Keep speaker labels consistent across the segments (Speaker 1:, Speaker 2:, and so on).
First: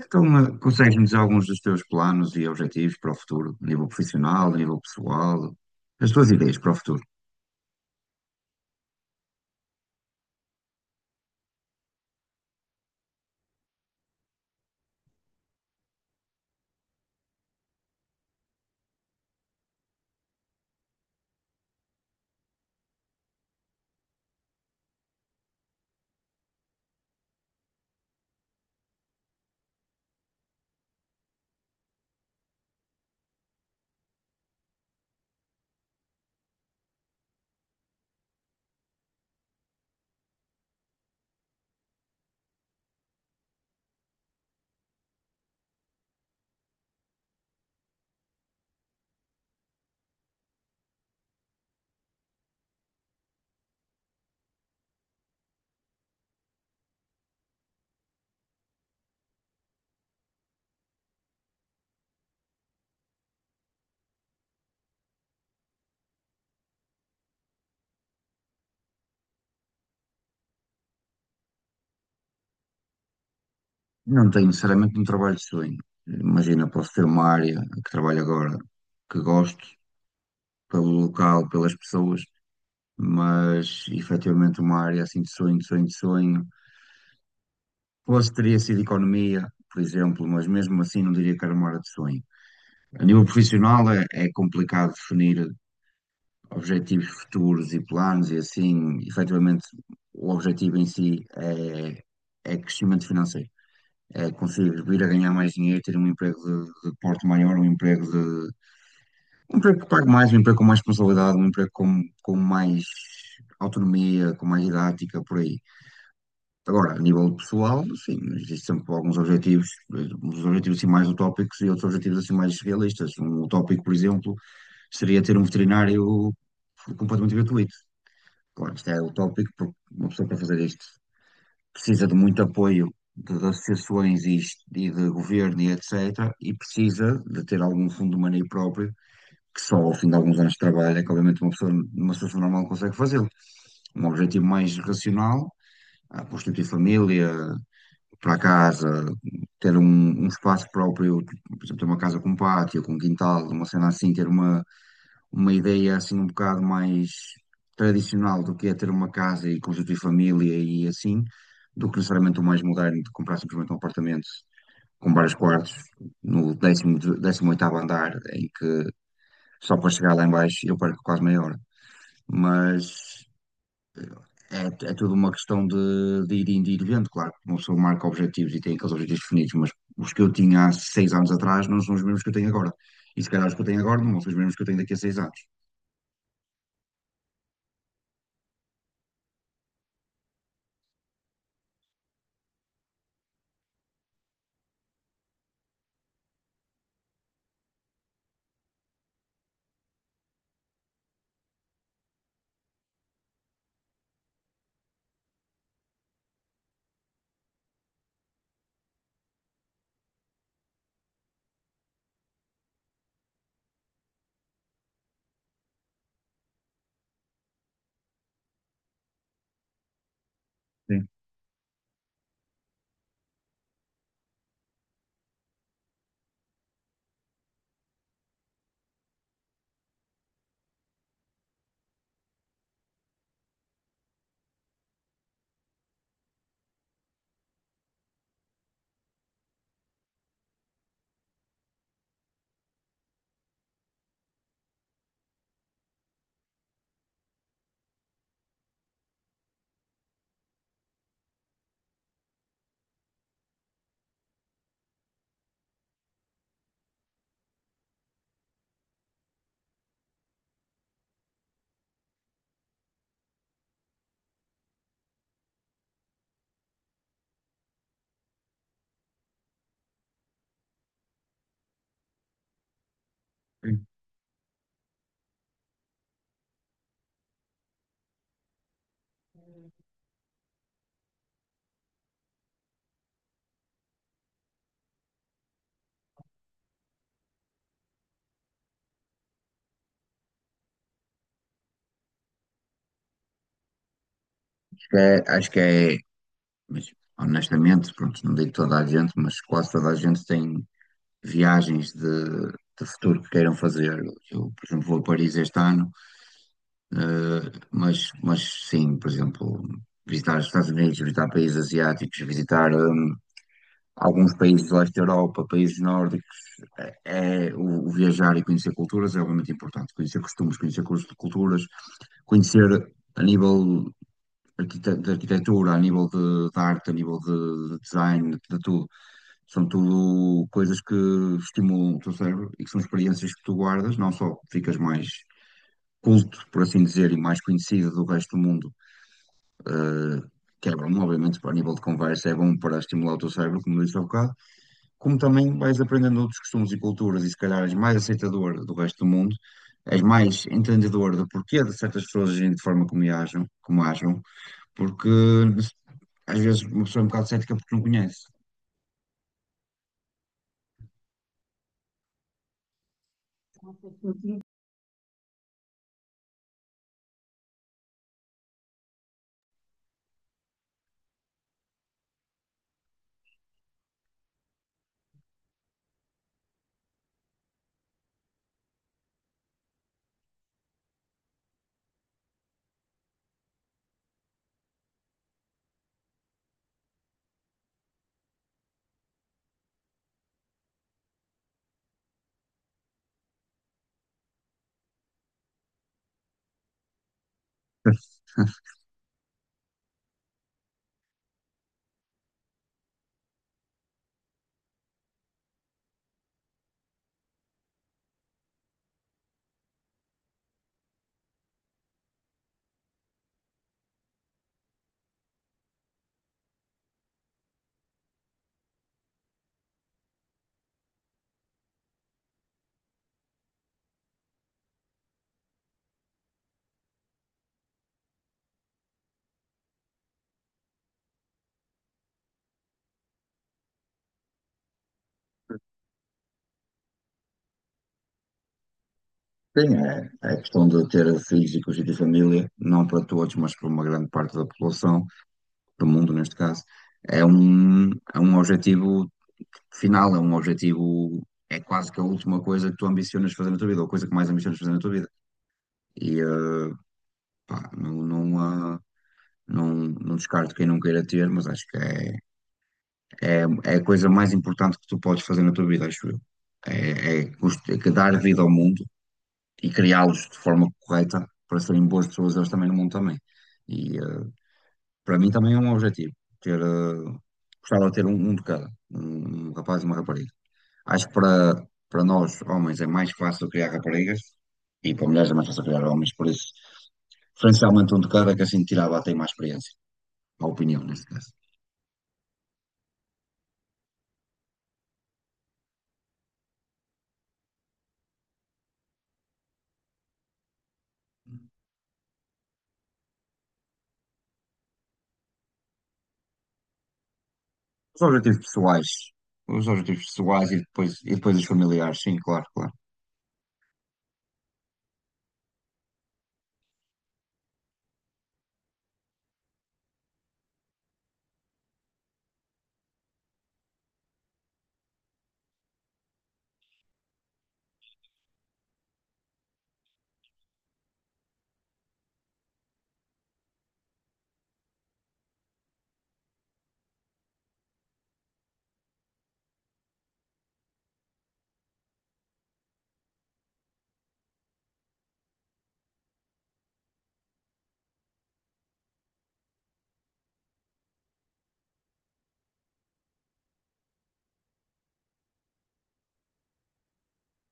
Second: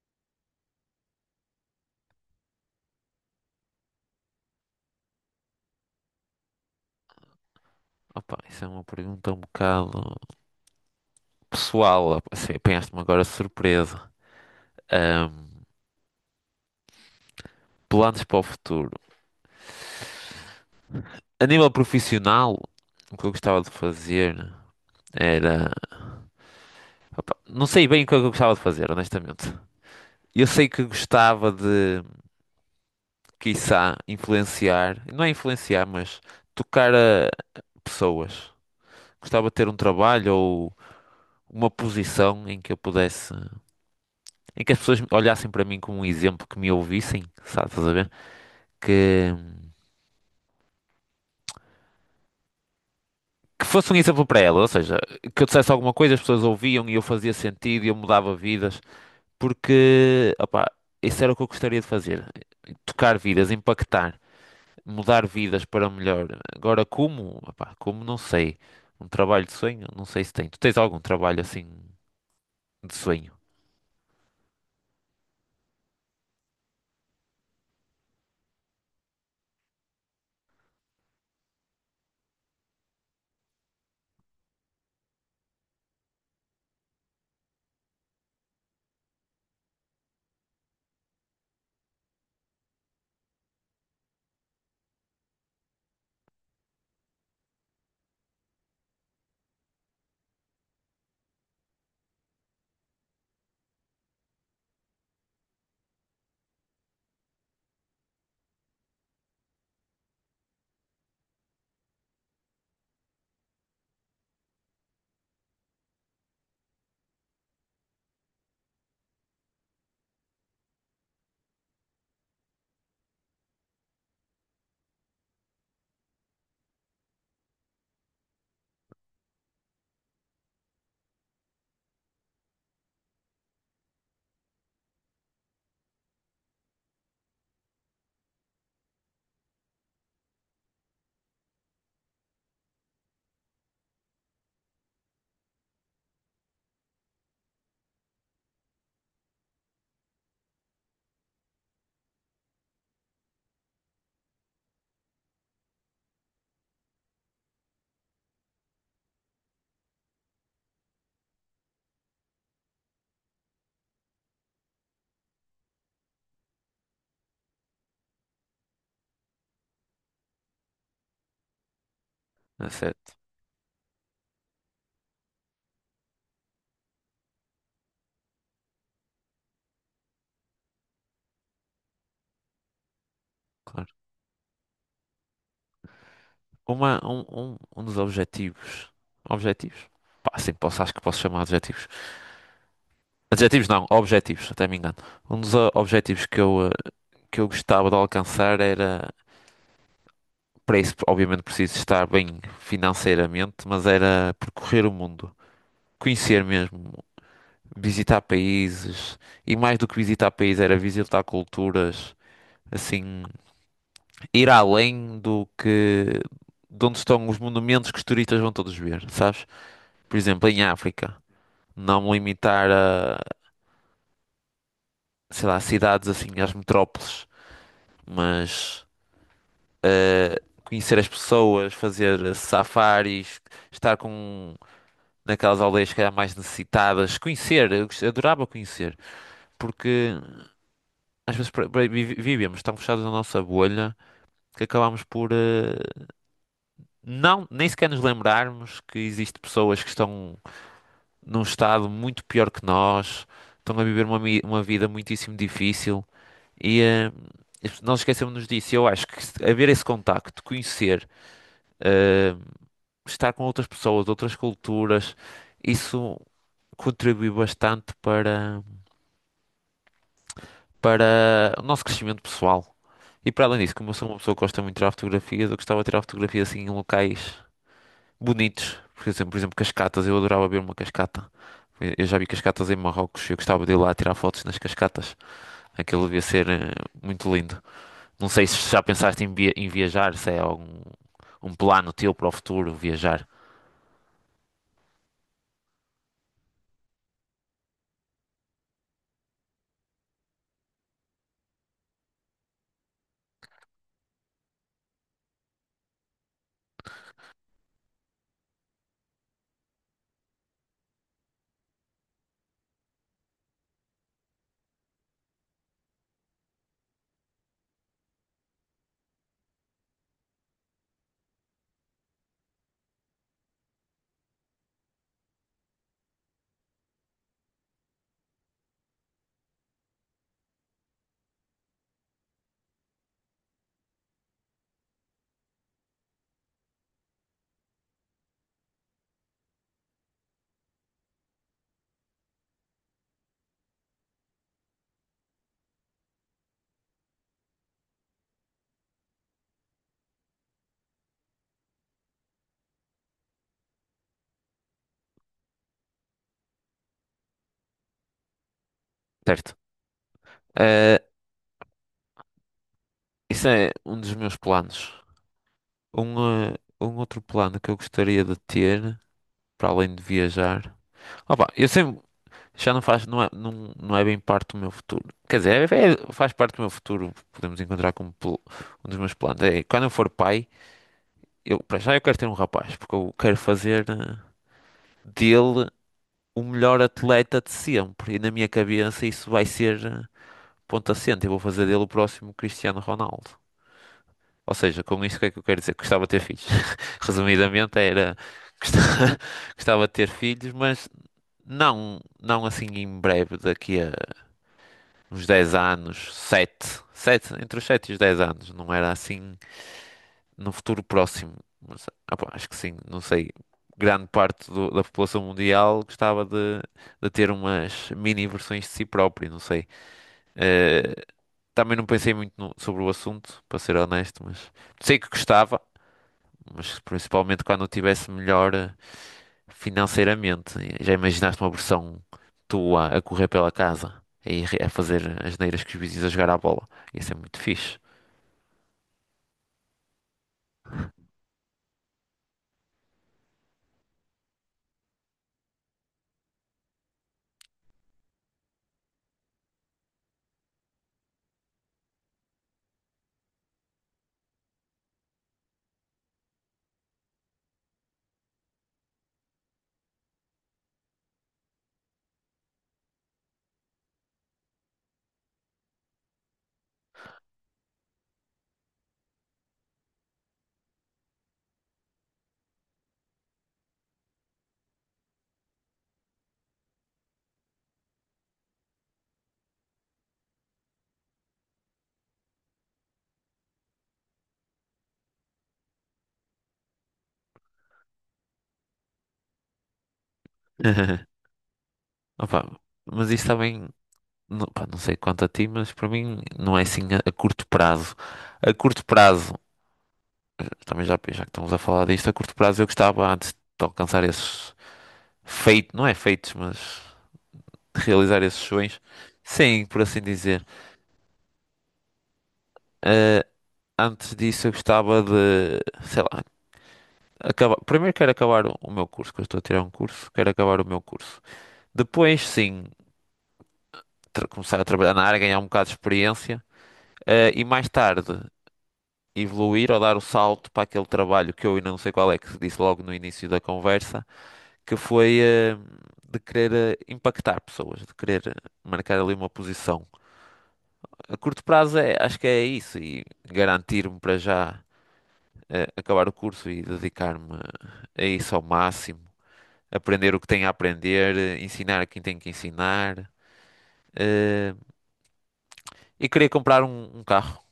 Speaker 1: Então, consegues-me dizer alguns dos teus planos e objetivos para o futuro, a nível profissional, a nível pessoal, as tuas ideias para o futuro?
Speaker 2: Opa, isso é uma pergunta um bocado pessoal. Assim, apanhaste-me agora de surpresa. Ahm, Planos para o futuro. A nível profissional, o que eu gostava de fazer era. Opa, não sei bem o que é que eu gostava de fazer, honestamente. Eu sei que gostava de, quiçá, influenciar. Não é influenciar, mas tocar a pessoas. Gostava de ter um trabalho ou uma posição em que eu pudesse. Em que as pessoas olhassem para mim como um exemplo, que me ouvissem, sabe, estás a ver? que, que fosse um exemplo para ela, ou seja, que eu dissesse alguma coisa, as pessoas ouviam e eu fazia sentido e eu mudava vidas, porque, opá, isso era o que eu gostaria de fazer, tocar vidas, impactar, mudar vidas para melhor. Agora, como, opá, como não sei, um trabalho de sonho, não sei se tem. Tu tens algum trabalho assim de sonho,
Speaker 1: Não tenho necessariamente um trabalho de sonho. Imagina, posso ter uma área que trabalho agora que gosto, pelo local, pelas pessoas, mas efetivamente uma área assim de sonho, de sonho, de sonho. Posso teria sido economia, por exemplo, mas mesmo assim não diria que era uma área de sonho. A nível profissional é complicado definir objetivos futuros e planos, e assim, efetivamente, o objetivo em si é crescimento financeiro. É conseguir vir a ganhar mais dinheiro, ter um emprego de porte maior, um emprego de, um emprego que pague mais, um emprego com mais responsabilidade, um emprego com mais autonomia, com mais didática, por aí. Agora, a nível pessoal, sim, existem sempre alguns objetivos, uns objetivos assim mais utópicos e outros objetivos assim mais realistas. Um utópico, por exemplo, seria ter um veterinário completamente gratuito. Claro, isto é utópico, porque uma pessoa para fazer isto precisa de muito apoio de associações e, e de governo e etc. E precisa de ter algum fundo de maneio próprio, que só ao fim de alguns anos de trabalho é que, obviamente, uma pessoa numa situação normal consegue fazê-lo. Um objetivo mais racional, a constituir família, para a casa, ter um, um espaço próprio, tipo, por exemplo, ter uma casa com um pátio, com um quintal, uma cena assim, ter uma ideia assim um bocado mais tradicional do que é ter uma casa e constituir família e assim, do que necessariamente o mais moderno de comprar simplesmente um apartamento com vários quartos no décimo oitavo andar, em que só para chegar lá em baixo eu perco quase meia hora.
Speaker 2: é certo?
Speaker 1: Mas é, é tudo uma questão de ir indo e ir vendo, claro, que uma pessoa marca objetivos e tem aqueles objetivos definidos, mas os que eu tinha há seis anos atrás não são os mesmos que eu tenho agora. E se calhar os que eu tenho
Speaker 2: Claro.
Speaker 1: agora não são os mesmos que eu tenho daqui a seis anos.
Speaker 2: Um dos objetivos, objetivos? Pá, sim, posso, acho que posso chamar de objetivos. Adjetivos não, objetivos, até me engano. Um dos objetivos que eu gostava de alcançar era, para isso, obviamente, preciso estar bem financeiramente, mas era percorrer o mundo, conhecer mesmo, visitar países, e mais do que visitar países, era visitar culturas, assim, ir além do que, de onde estão os monumentos que os turistas vão todos ver, sabes? Por exemplo, em África, não me limitar a, sei lá, cidades assim, às metrópoles, mas. eh, Conhecer as pessoas, fazer safaris, estar com naquelas aldeias que calhar mais necessitadas, conhecer, adorava conhecer, porque às vezes vivíamos tão fechados na nossa bolha que acabámos por não nem sequer nos lembrarmos que existem pessoas que estão num estado muito pior que nós, estão a viver uma vida muitíssimo difícil e nós esquecemos-nos disso. Eu acho que haver esse contacto, conhecer. eh, Estar com outras pessoas, outras culturas, isso contribui bastante para, para o nosso crescimento pessoal. E para além disso,
Speaker 1: Sim.
Speaker 2: como eu sou uma pessoa que gosta muito de tirar fotografias, eu gostava de tirar fotografias assim em locais bonitos. Por exemplo, cascatas, eu adorava ver uma cascata. Eu já vi cascatas em Marrocos, eu gostava de ir lá tirar fotos nas cascatas. Aquilo devia ser muito lindo. Não sei se já pensaste em viajar, se é algum um plano teu para o futuro, viajar.
Speaker 1: É, acho que é, mas, honestamente, pronto, não digo toda a gente, mas quase toda a gente tem viagens de futuro que queiram fazer. Eu, por exemplo, vou a Paris este ano, eh, mas sim, por exemplo, visitar os Estados Unidos, visitar países asiáticos, visitar alguns países do leste da Europa, países nórdicos. É, é- o viajar e conhecer culturas é obviamente importante, conhecer costumes, conhecer culturas, conhecer a nível de arquitetura, a nível de arte, a nível de design, de tudo. São tudo coisas que estimulam o teu cérebro e que são experiências que tu guardas, não só ficas mais culto, por assim dizer, e mais conhecido do resto do mundo, eh, que é bom, obviamente, para a nível de conversa, é bom para estimular o teu cérebro, como disse há bocado, como também vais aprendendo outros costumes e culturas e se calhar és mais aceitador do resto do mundo, és mais entendedor do porquê de certas pessoas agirem de forma como agem, porque às vezes uma pessoa é um bocado cética porque não conhece.
Speaker 2: Certo. Eh, isso é um dos meus planos. Um, eh, um outro plano que eu gostaria de ter, para além de viajar. Opa, eu sempre. Já não faz. Não é, não, não é bem parte do meu futuro. Quer dizer, faz parte do meu futuro. Podemos encontrar como um dos meus planos. É, quando eu for pai, eu, para já eu quero ter um rapaz, porque eu quero fazer dele o melhor atleta de sempre. E na minha cabeça isso vai ser. Ponto assente, eu vou fazer dele o próximo Cristiano Ronaldo. Ou seja, com isso o que é que eu quero dizer? Gostava de ter filhos. Resumidamente era gosta- gostava de ter filhos, mas não, não assim em breve, daqui a uns 10 anos, sete, entre os 7 e os 10 anos, não era assim no futuro próximo. Mas, opa, acho que sim, não sei. Grande parte da população mundial gostava de ter umas mini versões de si próprio, não sei. Eh, Também não pensei muito sobre o assunto, para ser honesto, mas sei que gostava, mas principalmente quando eu tivesse melhor financeiramente. Já imaginaste uma versão tua a correr pela casa e a fazer as neiras que os vizinhos a jogar à bola? Ia ser muito fixe.
Speaker 1: Sim, é, é questão de ter filhos e constituir família, não para todos, mas para uma grande parte da população, do mundo neste caso. É um objetivo final, é um objetivo, é quase que a última coisa que tu ambicionas fazer na tua vida, ou a coisa que mais ambicionas fazer na tua vida. E pá, não descarto quem não queira ter, mas acho que é, É, é a coisa mais importante que tu podes fazer na tua vida, acho eu. É, é que dar vida ao mundo e criá-los de forma correta para serem boas pessoas, eles também no mundo também. E para mim também é um objetivo, ter, eh, gostava de ter um, um de cada, um rapaz e uma rapariga. Acho que para, para nós, homens, é mais fácil criar raparigas e para mulheres é mais fácil criar homens, por isso, preferencialmente um de cada, que assim tirava até mais experiência, a opinião, neste caso.
Speaker 2: Opa, mas isso também, não, pá, não sei quanto a ti, mas para mim não é assim a curto prazo. A curto prazo, também já, já que estamos a falar disto, a curto prazo eu gostava antes de alcançar esses feitos, não é feitos, mas
Speaker 1: Os
Speaker 2: realizar esses
Speaker 1: objetivos
Speaker 2: sonhos.
Speaker 1: pessoais.
Speaker 2: Sim,
Speaker 1: Os
Speaker 2: por assim
Speaker 1: objetivos
Speaker 2: dizer.
Speaker 1: pessoais e depois os familiares, sim, claro, claro.
Speaker 2: Eh, Antes disso, eu gostava de, sei lá, acabar. Primeiro quero acabar o meu curso, que eu estou a tirar um curso, quero acabar o meu curso. Depois, sim, começar a trabalhar na área, ganhar um bocado de experiência, e mais tarde evoluir ou dar o salto para aquele trabalho que eu ainda não sei qual é, que disse logo no início da conversa, que foi, de querer impactar pessoas, de querer marcar ali uma posição. A curto prazo é, acho que é isso e garantir-me para já acabar o curso e dedicar-me a isso ao máximo, aprender o que tenho a aprender, ensinar a quem tenho que ensinar eh, e queria comprar um carro.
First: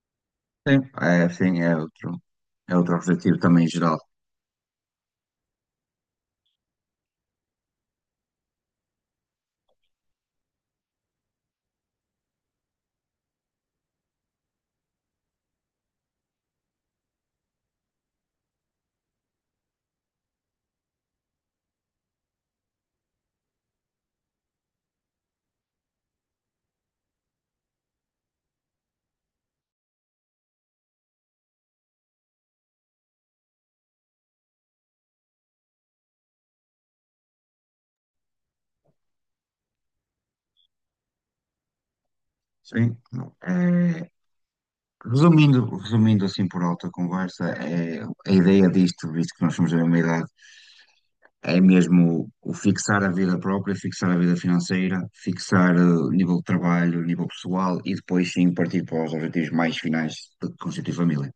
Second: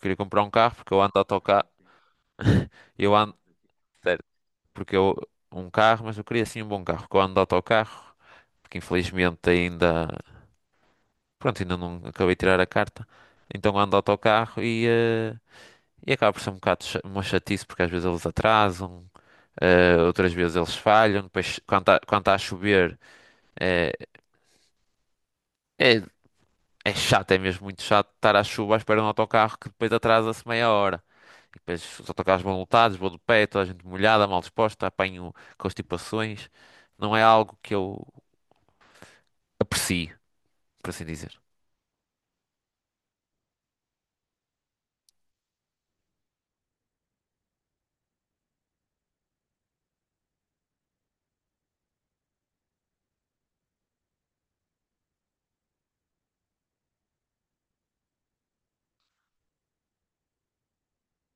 Speaker 2: Queria comprar um carro porque eu ando de
Speaker 1: Sim,
Speaker 2: autocarro.
Speaker 1: é outro
Speaker 2: Eu ando,
Speaker 1: objetivo também geral.
Speaker 2: sério, porque eu um carro, mas eu queria assim um bom carro, porque eu ando de autocarro, porque infelizmente ainda, pronto, ainda não acabei de tirar a carta. Então ando de autocarro E acaba por ser um bocado uma chatice porque às vezes eles atrasam, outras vezes eles falham. Depois, quando tá a chover, eh, é, é chato, é mesmo muito chato estar à chuva à espera de um autocarro que depois atrasa-se meia hora. E depois os autocarros vão lotados, vou de pé, toda a gente molhada, mal disposta, apanho constipações. Não é algo que eu aprecio, por assim dizer.
Speaker 1: Sim. É, resumindo, resumindo assim por alta conversa, é, a ideia disto, visto que nós somos da mesma idade, é mesmo o fixar a vida própria, fixar a vida financeira, fixar o nível de trabalho, o nível pessoal e depois sim partir para os objetivos mais finais de constituir família.